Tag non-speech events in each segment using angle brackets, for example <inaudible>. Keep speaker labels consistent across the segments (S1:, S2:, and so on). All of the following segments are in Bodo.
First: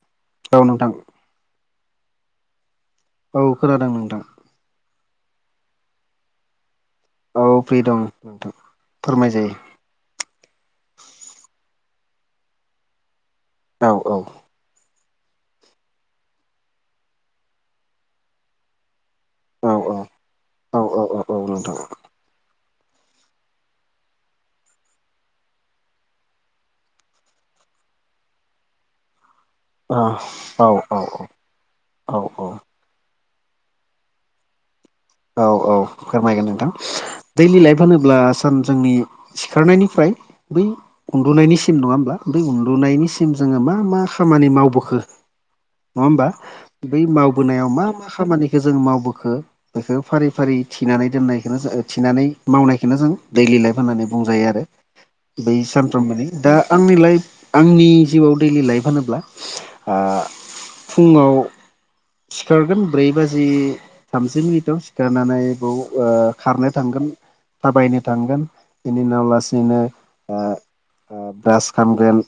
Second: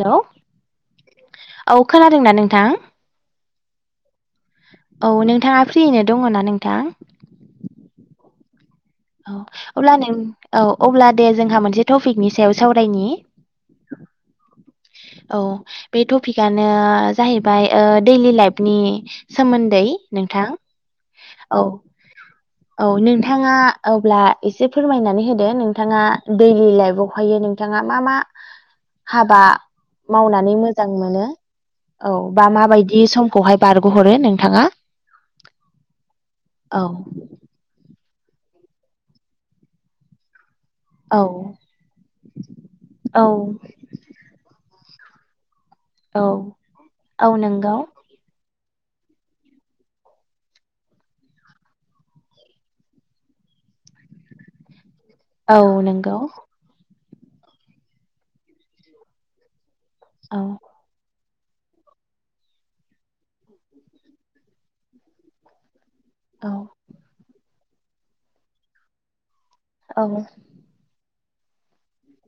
S1: हेलौ
S2: औ नोंथां
S1: औ खोनादोंना नोंथां?
S2: औ खोनादों नोंथां।
S1: औ नोंथाङा फ्रियैनो दङना नोंथां?
S2: औ फ्रि दं नोंथां
S1: औ
S2: फोरमायजायो
S1: अब्ला नों औ अब्ला दे जोंहा मोनसे टपिकनि सायाव सावरायनि
S2: औ औ
S1: औ बे टपिकानो जाहैबाय ओ दैलि लाइफनि
S2: औ
S1: सोमोन्दै नोंथां
S2: औ औ
S1: औ
S2: नोंथां
S1: औ नोंथाङा अब्ला एसे फोरमायनानै होदो नोंथाङा दैलि लाइफावहायो नों थाङा मा मा हाबा
S2: औ
S1: मावनानै
S2: औ
S1: मोजां मोनो औ बा माबायदि समखौहाय बारग' हरो नोंथाङा
S2: औ औ फोरमायगोन नोंथां।
S1: औ
S2: दैलि लाइफ होनोब्ला सान जोंनि सिखारनायनिफ्राय बै
S1: औ
S2: उन्दुनायनिसिम नङा ओमब्ला बै
S1: औ
S2: उन्दुनायनिसिम जोङो मा मा खामानि मावबोखो नङा
S1: औ
S2: ओमबा बै
S1: औ
S2: मावबोनायाव
S1: नंगौ
S2: मा मा खामानिखो जों मावबोखो बेखो फारि फारि थिनानै दोननायखोनो जो थिनानै मावनायखोनो जों दैलि लाइफ होननानै बुंजायो आरो।
S1: <inaudible>
S2: बै
S1: नंगौ
S2: सानफ्रोमबोनि दा आंनि लाइफ आंनि जिउआव दैलि लाइफ होनोब्ला आ फुङाव सिखारगोन ब्रै बाजि से मिनिटाव सिखारनानै बौ ओ खारनो थांगोन थाबायनो थांगोन बिनि उनाव लासैनो ओ ओ ब्रास खालामगोन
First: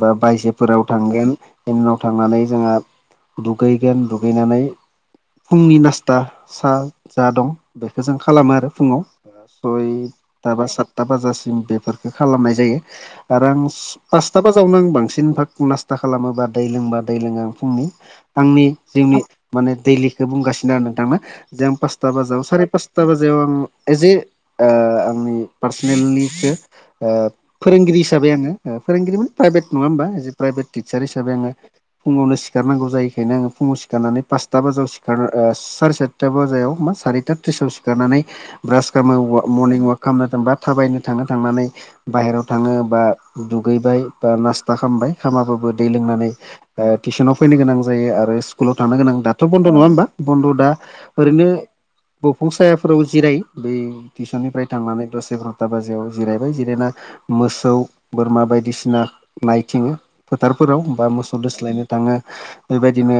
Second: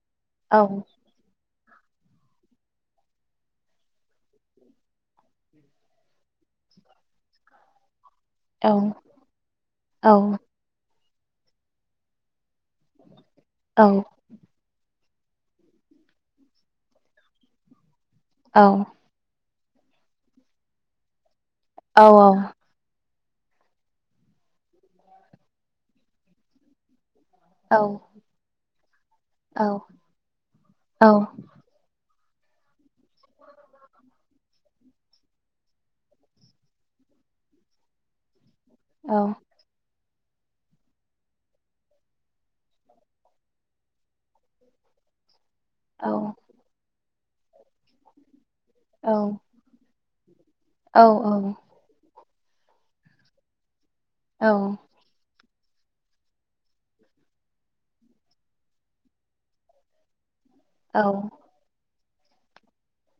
S2: बा बायजोफोराव थांगोन। बेननाव नौ थांनानै जोङो दुगैगोन दुगैनानै फुंनि नासथा सा जा दं बेखो जों खालामो आरो फुङाव सयटा बा सात टा बाजासिम बेफोरखो खालामनाय जायो आरो आं फार्स सातटाबाजावनो आं बांसिन भाग नास्ता खालामोबा दै लोंबा दै लोङो आं फुंनि आंनि जिउनि माने दैलिखौ बुंगासिनो आरो नोंथां ना जे आं पासथा बाजाव सारेपास टा बाजायाव आं एज ए ओ आंनि पार्सनेेलिखो ओ फोरोंगिरि हिसाबै आङो ओ फोरोंगिरि माने प्राइभेट नङा ओमबा प्राइभेट टिचार हिसाबै आङो फुङावनो सिखारनांगौ जायो खायनो आङो फुङाव सिखारनानै पासथा बाजाव सि आरो ओ सारिसातटा बाजायाव मा सारिथा थ्रिसाव सिखारनानै ब्रास खामो वा मर्निं अवाक खालामनो थांबा थाबायनो थांनो थांनानै बाहेराव थाङो बा दुगैबाय बा नास्ता खामबाय खामाबाबो दै लोंनानै ओ तिचनाव फैनो गोनां जायो आरो सिक्लुलाव थांनो गोनां दाथ' खन नङा ओमबा बन्द' दा ओरैनो बफं सायाफोराव जिरायो बै टिउसननिफ्राय थांनानै दसे सम आदता बाजायाव जिरायबाय जिरायना मोसौ बोरमा बायदिसिना नायथिङो फोथारफोराव बा मोसौ दोस्लायनो थाङो बेबायदिनो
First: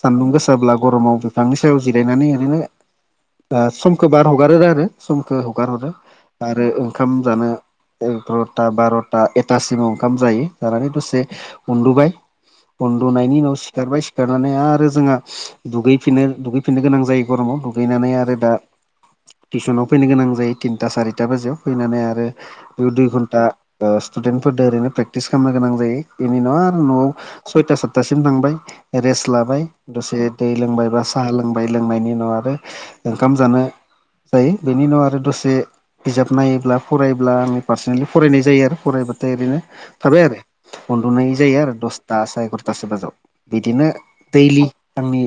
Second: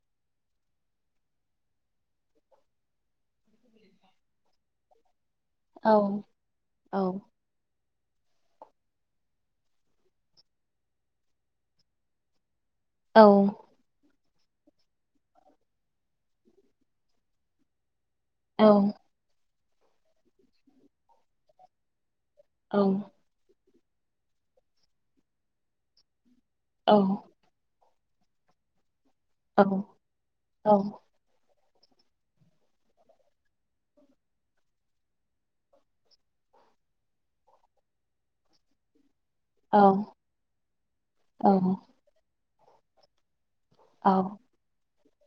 S2: सान्दुं गोसाब्ला गरमाव बिफांनि सायाव जिरायनानै ओरैनो ओ समखो बार हगारो आरो। समखो हगारहरो आरो ओंखाम जानो एग्र'था बार'था एथासिमाव ओंखाम जायो जानानै दसे उन्दुबाय उन्दुनायनि उनाव सिखारबाय सिखारनानै आरो जोङा दुगैफिनो दुगैफिननो गोनां जायो गरमाव दुगैनानै आरो दा टिउसनाव फैनो गोनां जायो तिनटा सारिटा बाजियाव फैनानै आरो बैयाव दुइ घन्टा ओ स्टुडेन्टफोरदो ओरैनो प्रेक्टिस खालामनो गोनां जायो बेनि उनाव आरो न'वाव सयता सात्तासिम थांबाय रेस्ट लाबाय दसे दै लोंबाय बा साहा लोंबाय लोंनायनि उनाव आरो ओंखाम जानो जायो बेनि उनाव आरो दसे बिजाब नायोब्ला फरायब्ला आङो पार्सनेलि फरायनाय जायो आरो फरायबाथाय ओरैनो थारबाय आरो उन्दुनाय जायो आरो दसथा साराय एगारथासो बाजाव बिदिनो दैलि आंनि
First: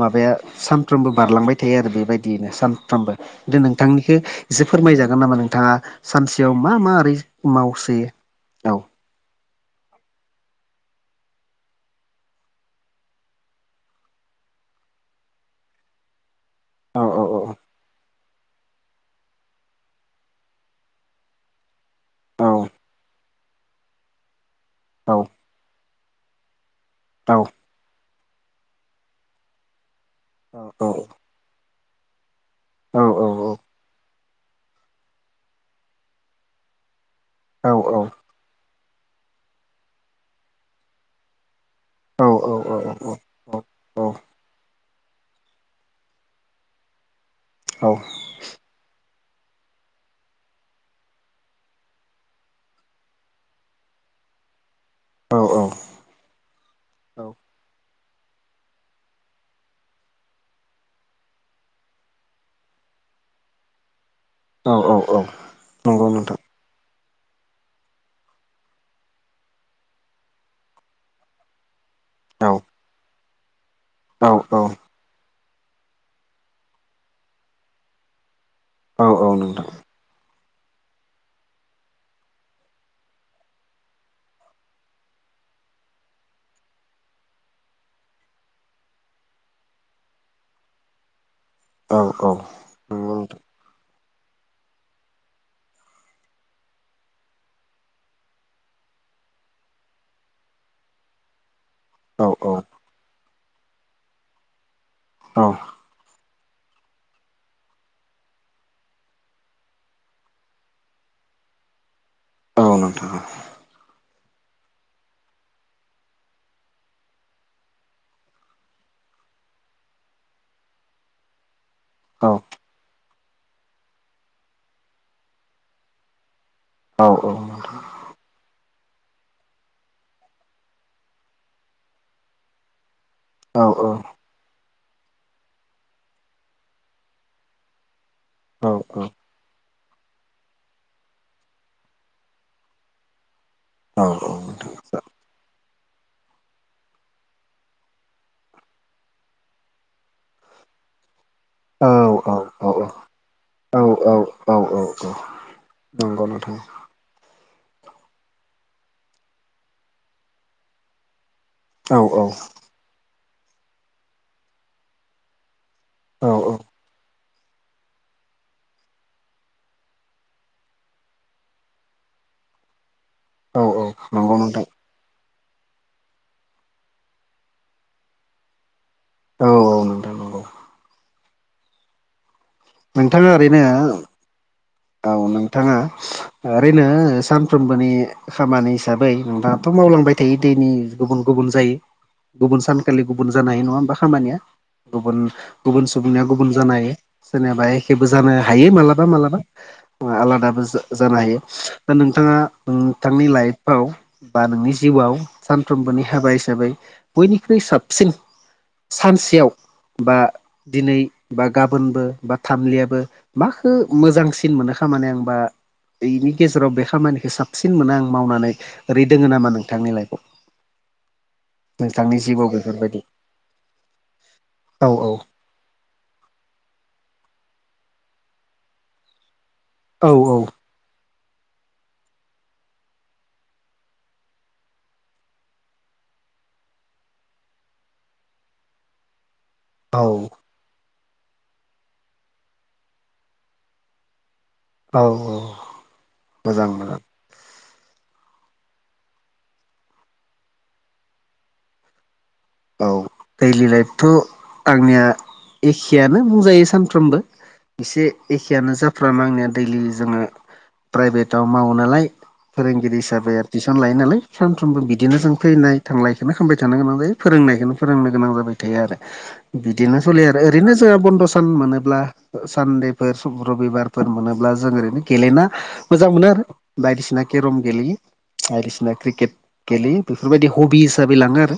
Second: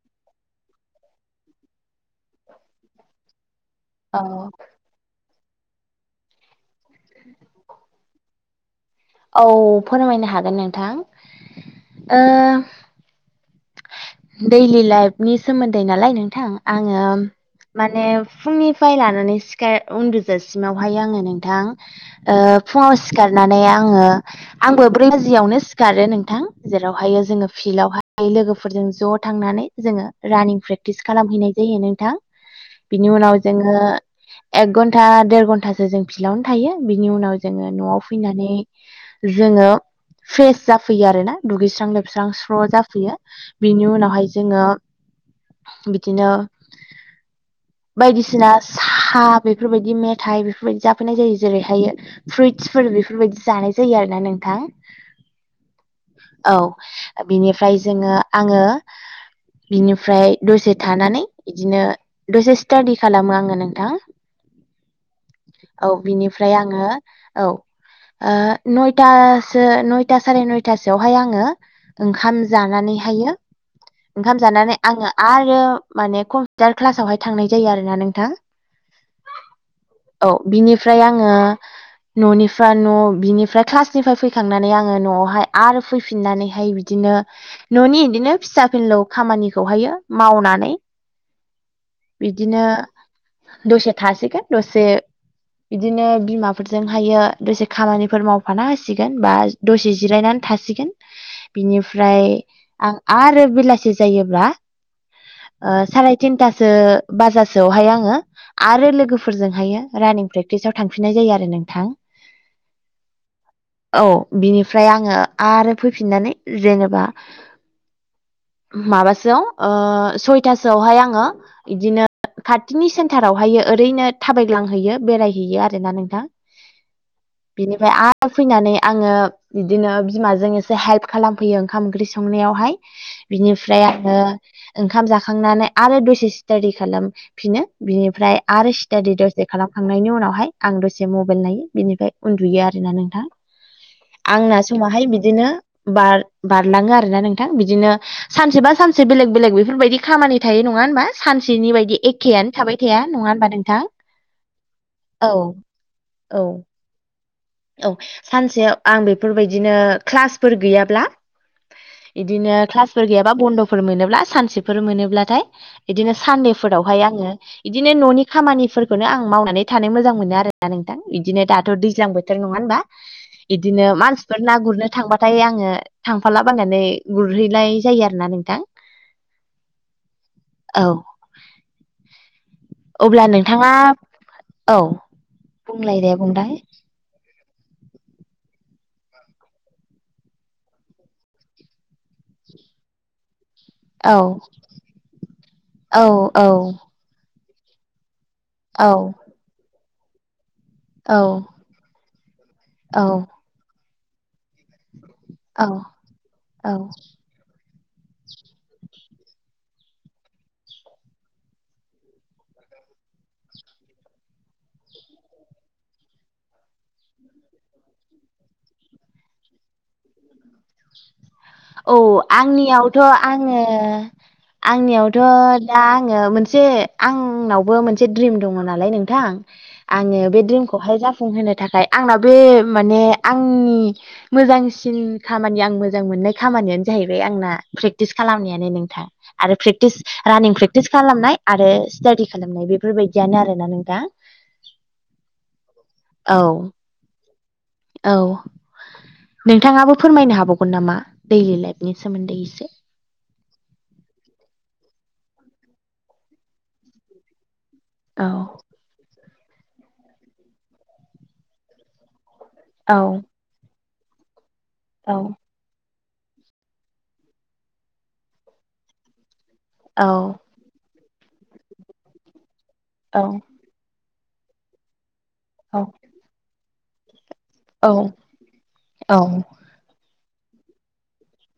S2: माबाया सानफ्रोमबो बारलांबाय थायो आरो बेबायदियैनो सानफ्रोमबो दे नोंथांनिखौ
S1: औ
S2: एसे फोरमायजागोन नामा नोंथाङा सानसेयाव मा मा ओरै मावसोयो औ
S1: औ फोरमायनो हागोन नोंथां ओ दैलि लाइफनि सोमोन्दै नालाय नोंथां आङो
S2: औ
S1: माने फुंनिफ्राय लानानै सिखार उन्दु जासिमावहाय आङो नोंथां ओ
S2: औ
S1: फुङाव सिखारनानै आङो आंबो ब्रै
S2: औ
S1: बाजियावनो सिखारो नोंथां जेरावहायो
S2: औ
S1: जोङो फिल्डआवहाय लोगोफोरजों ज' थांनानै जोङो रानिं
S2: औ
S1: प्रेक्टिस खालामहैनाय जायो नोंथां
S2: औ
S1: बिनि उनाव जोङो एक घन्टा देर घन्टासो जों फिलावनो थायो बिनि उनाव
S2: औ
S1: जोङो न'आव फैनानै जोङो फ्रेस जाफैयो आरोना दुगैस्रां लोब
S2: औ
S1: स्रां स्र'
S2: औ
S1: जाफैयो बेनि
S2: औ
S1: उनावहाय जोङो बिदिनो बायदिसिना सा बेफोरबायदि मेथाइ बेफोरबायदि जाफैनाय जायो जेरैहायो फ्रुइटसफोर बेफोरबायदि जानाय जायो आरोना नोंथां
S2: औ-औ
S1: औ बिनिफ्राय जोङो आङो बिनिफ्राय दसे थानानै बिदिनो दसे स्टाडि खालामो आङो नोंथां औ
S2: नंगौ नोंथां
S1: बिनिफ्राय आङो औ ओ नयथासो नयथा सारि नयथासोआवहाय आङो ओंखा
S2: औ
S1: म जानानैहायो
S2: औ
S1: ओंखाम
S2: औ
S1: जानानै आङो आरो माने कम्पिउटार क्लासावहाय थांनाय जायो आरोना नोंथां
S2: औ-औ नोंथां
S1: औ बिनिफ्राय आङो न'निफ्राय न' बिनिफ्राय क्लासनिफ्राय फैखांनानै आङो न'आवहाय आरो फैफिननानैहाय बिदिनो न'नि इदिनो फिसा फिनलौ खामानिखौहायो मावनानै
S2: औ औ
S1: बिदिनो
S2: नंगौ नोंथां
S1: दसे थासिगोन दसे बिदिनो बिमाफोरजोंहायो दसे खामानिफोर मावफाना होसिगोन बा दसे जिरायनानै थासिगोन बिनिफा ओमफ्राय
S2: औ औ
S1: आं आरो बेलासि जायोब्ला
S2: औ
S1: ओ साराय तिनथासो बाजासोआवहाय आङो आरो लोगोफोरजोंहायो रानिं प्रेक्टिसाव थांफिननाय जायो आरो नोंथां
S2: औ नोंथां औ
S1: औ बिनिफ्राय आङो आरो फैफिननानै जेनेबा माबासोआव ओ सयथासोआवहाय आङो बिदिनो
S2: औ
S1: खाथिनि सेन थारावहायो ओरैनो थाबायग्लांहैयो बेरायहैयो आरोना नोंथां
S2: औ-औ
S1: बिनिफ्राय आरो फैनानै आङो बिदिनो बिमाजों एसे हेल्प खालामफैयो ओंखाम ओंख्रि संनायावहाय बिनिफ्राय
S2: औ
S1: आङो ओंखाम जाखांनानै आरो दसे स्टाडि खालामफिनो बिनि फ्राय
S2: औ नोंथां औ
S1: आरो स्टाडि दसे खालाम खांनायनि उनावहाय आं दसे मबाइल नायो बिनिफ्राय उन्दुयो आरोना नोंथां आंना समाहाय बिदिनो बार बारलाङो आरोना नोंथां बिदिनो सानसेबा सानसे बेलेग बेलेग बेफोरबायदि खामानि थायो नङा होनबा सानसेनि बायदि एखेयानो थाबाय थाया नङा होनबा नोंथां औ
S2: औ-औ
S1: औ
S2: <inaudible>
S1: औ सानसेयाव आं बेफोरबायदिनो क्लासफोर गैयाब्ला
S2: औ
S1: इदिनो क्लासफोर गैयाबा बन्द'फोर मोनोब्ला सानसेफोर मोनोब्लाथाय इदिनो
S2: औ औ
S1: साननैफोरावहाय आङो इदिनो न'नि खामानिफोरखौनो आं मावनानै थानो मोजां मोनो आरोना नोंथां इदिनो दाथ' दैज्लां बो थोर नंङा होनबा बिदिनो
S2: नंगौ
S1: मानसिफोर ना
S2: नोंथां
S1: गुरनो थांबाथाय आंङो थांफाला बायनानै गुरहैनाय जायो आरोना नोंथां।
S2: औ औ
S1: औ। अब्ला
S2: नोंथांङा ओरैनो
S1: नोंथाङा
S2: औ नोंथांङा
S1: बुंलाय दे बुंलाय
S2: ओरैनो साफ्रोमबोनि खामानि हिसाबै दाथ' मावलांबाय थायो दैनि गुबुन गुबुन जायो। गुबुन सानखालि गुबुन जानाय नंङा होमबा
S1: औ
S2: खामानिया गुबुन गुबुन
S1: औ
S2: सुबुंनिया
S1: औ
S2: गुबुन जानो हायो सोरनियाबा एखेबो जानो हायो मालाबा
S1: औ
S2: मालाबा आलादाबो जा जानो हायो दा नोंथांङा
S1: औ
S2: नोंथांनि लाइफआव बा नोंनि जिउआव
S1: औ
S2: सानफ्रोमबोनि हाबा हिसाबै
S1: औ
S2: बयनिख्रुइ साबसिन सिन सानसेयाव बा दिनै बा गाबोनबो बा थामलियाबो माखौ मोजांसिन मोनो खामानो होनबा बेनि गेजेराव बे खामानिखौ साबसिन मोनो आं मावनानै ओरै दोंङो नामा नोंथांनि लाइफआव।
S1: <inaudible> औ
S2: नोंथांनि जिउआव
S1: आंनियावथ'
S2: बेफोरबायदि
S1: आङो
S2: औ औ
S1: आंनियावथ' दा आङो मोनसे आंनावबो मोनसे द्रिम दङ नालाय नोंथां।
S2: औ
S1: आङो
S2: औ
S1: बे द्रिमखौहाय जाफुंहोनो थाखाय आंनाबो माने आंनि मोजांसिन खामानि आं मोजां मोननाय खामानियानो जाहैबाय आंना प्रेकटिस खालामनायानो नोंथां आरो प्रेक्टिस
S2: औ
S1: रानिं प्रे कटिस खालामनाय आरो स्टाडि खालामनाय बेफोर बायदियानो आरोना नोंथां।
S2: औ औ
S1: औ
S2: मोजां मोजां।
S1: औ नोंथांङाबो फोरमायनो हाबावगोन नामा दैलि लाइफनि सोमोन्दै एसे
S2: औ दैलि लाइफथ' आंनिया एखेयानो बुंजायो सानफ्रोमबो। एसे
S1: औ
S2: एखेयानो जाफ्रामो आंनिया दैलि जोङो प्राइभेटाव मावो नालाय फोरोंगिरि
S1: औ
S2: हिसाबै आरो थटिउसन लायो नालाय सानफ्रोमबो
S1: औ
S2: बिदिनो जों फैनाय थांनायायखौनो खालामामबाय थानो गोनां जायो। फोरोंनायखौनो फोरोंनो गोनां जाबाय थायो आरो बिदिनो सोलियो
S1: औ
S2: आरो ओरैनो जोंहा बन्द' सान मोनोब्ला सानदेफोर
S1: औ
S2: रबिबारफोर मोनोब्ला जों ओरैनो गेलेना
S1: औ
S2: मोजां मोनो आरो बायदिसिना केरम
S1: औ
S2: गेलेयो बायदिसिना
S1: औ
S2: क्रिकेट गेलेयो बेफोरबायदि हबि हिसाबै लांङो आरो।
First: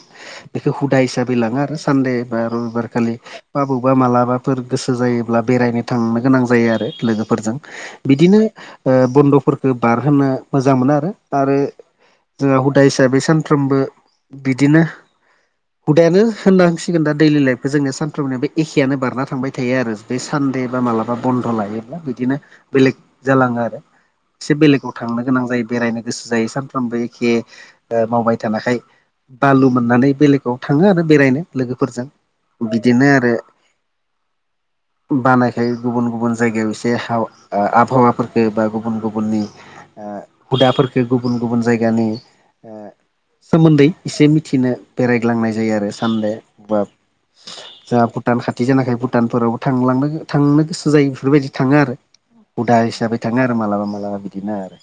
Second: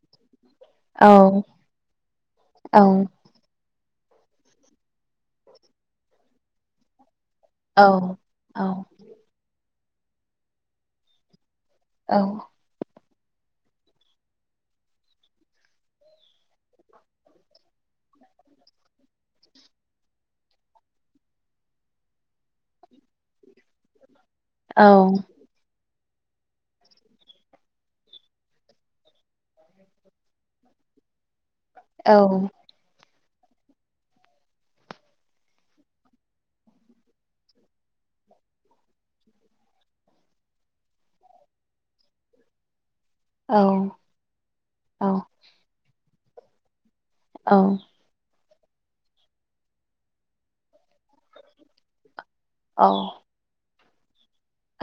S2: बेखौ हुदा हिसाबै लाङो आरो सानदे बा
S1: औ
S2: रबिबारखालि बा बबावेबा मालाबाफोर गोसो जायोब्ला बेरायनो थांनो गोनां जायो आरो लोगोफोरजों।
S1: औ
S2: बिदिनो
S1: औ
S2: ओ बन्द'फोरखौ बारहोनो मोजां मोनो आरो। आरो
S1: औ
S2: जोंहा हुदा हिसाबै सानफ्रोमबो बिदिनो हुदायानो होननहांसिगोन दा दैलि लाइफखौ जोंनिया सानफ्रोमनिया बे एखेयानो बारना थांबाय थायो आरो। बे सानदे बा मालाबा बन्द' लायोब्ला बिदिनो बेलेग जालांङो आरो। एसे बेलेगाव थांनो गोनां जायो बेरायनो। जाय सामफ्रोमबो एखे मावबाय थानायाखाय बालु मोननानै बेलेग थाङो आरो बेरायनो
S1: औ
S2: लोगोफोरजों बिदिनो आरो
S1: <inaudible>
S2: बानायखाय गुबुन गुबुन जायगायाव एसे आबहावाफोरफोरखौ बा गुबुन गुबुननि ओ हुदाफोरफोरखौ गुबुन गुबुन जायगानि ओ सोमोन्दै एसे मिथिनो बेरायग्लांनाय जायो आरो सानदे बा जा भुटान खाथि जानाखाय भुटानफोरावबो थांनो थांनो गोसो जायो बेफोरबायदि थांङो आरो हुदा
S1: औ
S2: हिसाबै थाङो आरो मालाबा मालाबा बिदिनो आरो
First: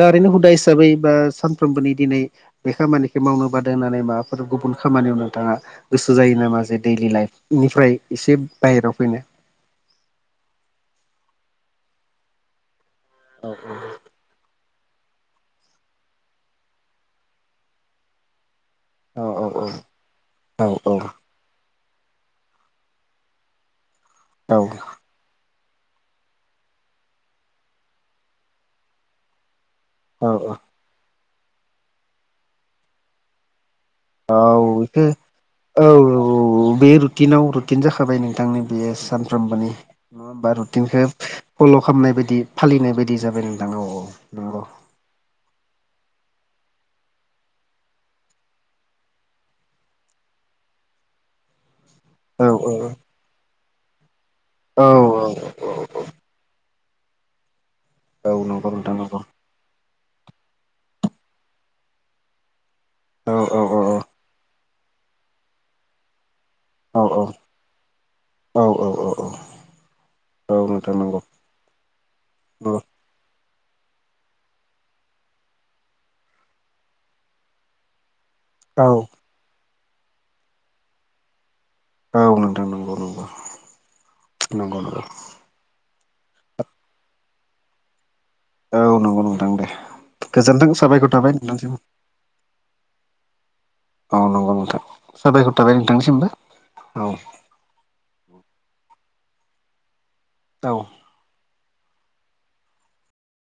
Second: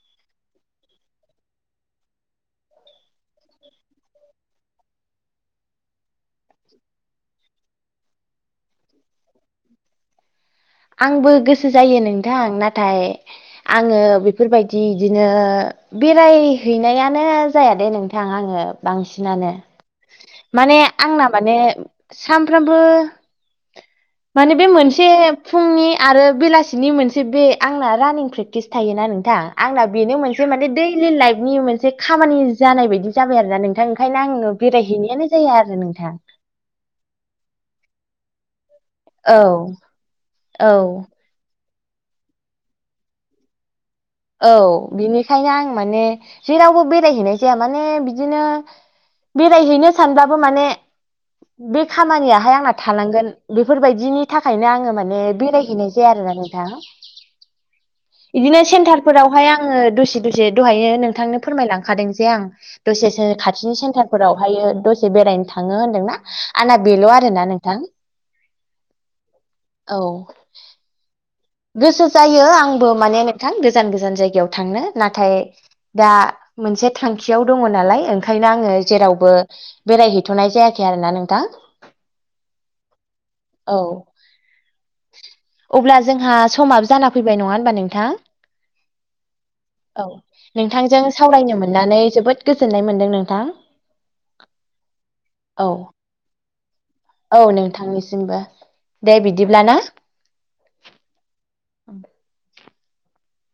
S2: दा ओरैनो हुदा हिसाबै बा सानफ्रोमबोनि दिनै बे खामानिखौ मावनो बादो होननानै माबाफोर गुबुन खामानियाव नोंथांङा गोसो जायो नामा जे दैलि लाइफनिफ्राय एसे बायहेरायाव फैनो
S1: आंबो गोसो जायो नोंथां नाथाय आङो बेफोरबायदि इदिनो बेरायहैनायानो जायादे नोंथां आङो
S2: औ
S1: बांसिनानो
S2: औ औ
S1: माने आंना माने सानफ्रामबो माने बे मोनसे फुंनि आरो बेलासिनि मोनसे बे आंना रानिं प्रेक्टिस थायोना नोंथां। आंना बेनो
S2: औ
S1: मोनसे माने दैलि लाइफनि मोनसे खामानि जानाय बायदि जाबाय आरोना नोंथां। ओंखायनो
S2: औ
S1: आंनो
S2: औ बेखौ
S1: बेरायहैनायानो जाया आरो नोंथां।
S2: औ बे रुटिनाव रुटिन जाखाबाय नोंथांनि बे
S1: औ
S2: सानफ्रोमबोनि नङा होनबा
S1: औ
S2: रुटिंखौ फल' खालामनाय बायदि फालिनाय बायदि जाबाय नोंथां औ औ।
S1: औ
S2: नंगौ
S1: बिनिखायनो आं माने जेरावबो बेरायहैनाय जाया माने बिदिनो बेरायहैनो सानबाबो माने बे
S2: औ
S1: खामानियाहाय आंना थालांगोन बेफोरबायदिनि थाखायनो आङो माने बेरायहैनाय जाया आरोना नोंथां
S2: औ
S1: बिदिनो
S2: नंगौ नोंथां
S1: सेन्टार
S2: नंगौ
S1: फोरावहाय आङो दसे दसे दहायनो नोंथांनो फोरमायलांखादों जे आं दसे
S2: औ औ
S1: खाथिनि सेन्टारफोरावहायो दसे बेरायनो थांङो होनदोंना आंना
S2: औ
S1: बेल' आरोना नोंथां
S2: औ औ औ
S1: औ
S2: औ नोथां नंगौ।
S1: गोसो जायो
S2: नंगौ
S1: आंबो माने गोजान गोजान जायगायाव थांनो नाथाय दा मोनसे थांखियाव दङ नालाय ओंखायनो आङो
S2: औ
S1: जेरावबो बेरायहैथ'नाय जायाखै आरोना नोंथां।
S2: औ नोंथां नंगौ नंगौ
S1: औ
S2: नंगौ नंगौ
S1: अब्ला जोंहा समाबो जाना फैबाय नङा होनबा नोंथां।
S2: औ नंगौ नोंथां दे।
S1: औ
S2: गोजोन्थों
S1: नोंथांजों
S2: साबायखर थाबाय
S1: सावरायनो
S2: नोंथांसिम
S1: मोननानै जोबोद गोजोननाय मोनदों नोंथां।
S2: औ नंगौ नोंथां साबायखर
S1: औ
S2: थाबाय नोंथांनिसिमबो।
S1: औ नोंथांनिसिमबो दे बिदिब्ला ना।
S2: औ
S1: <inaudible>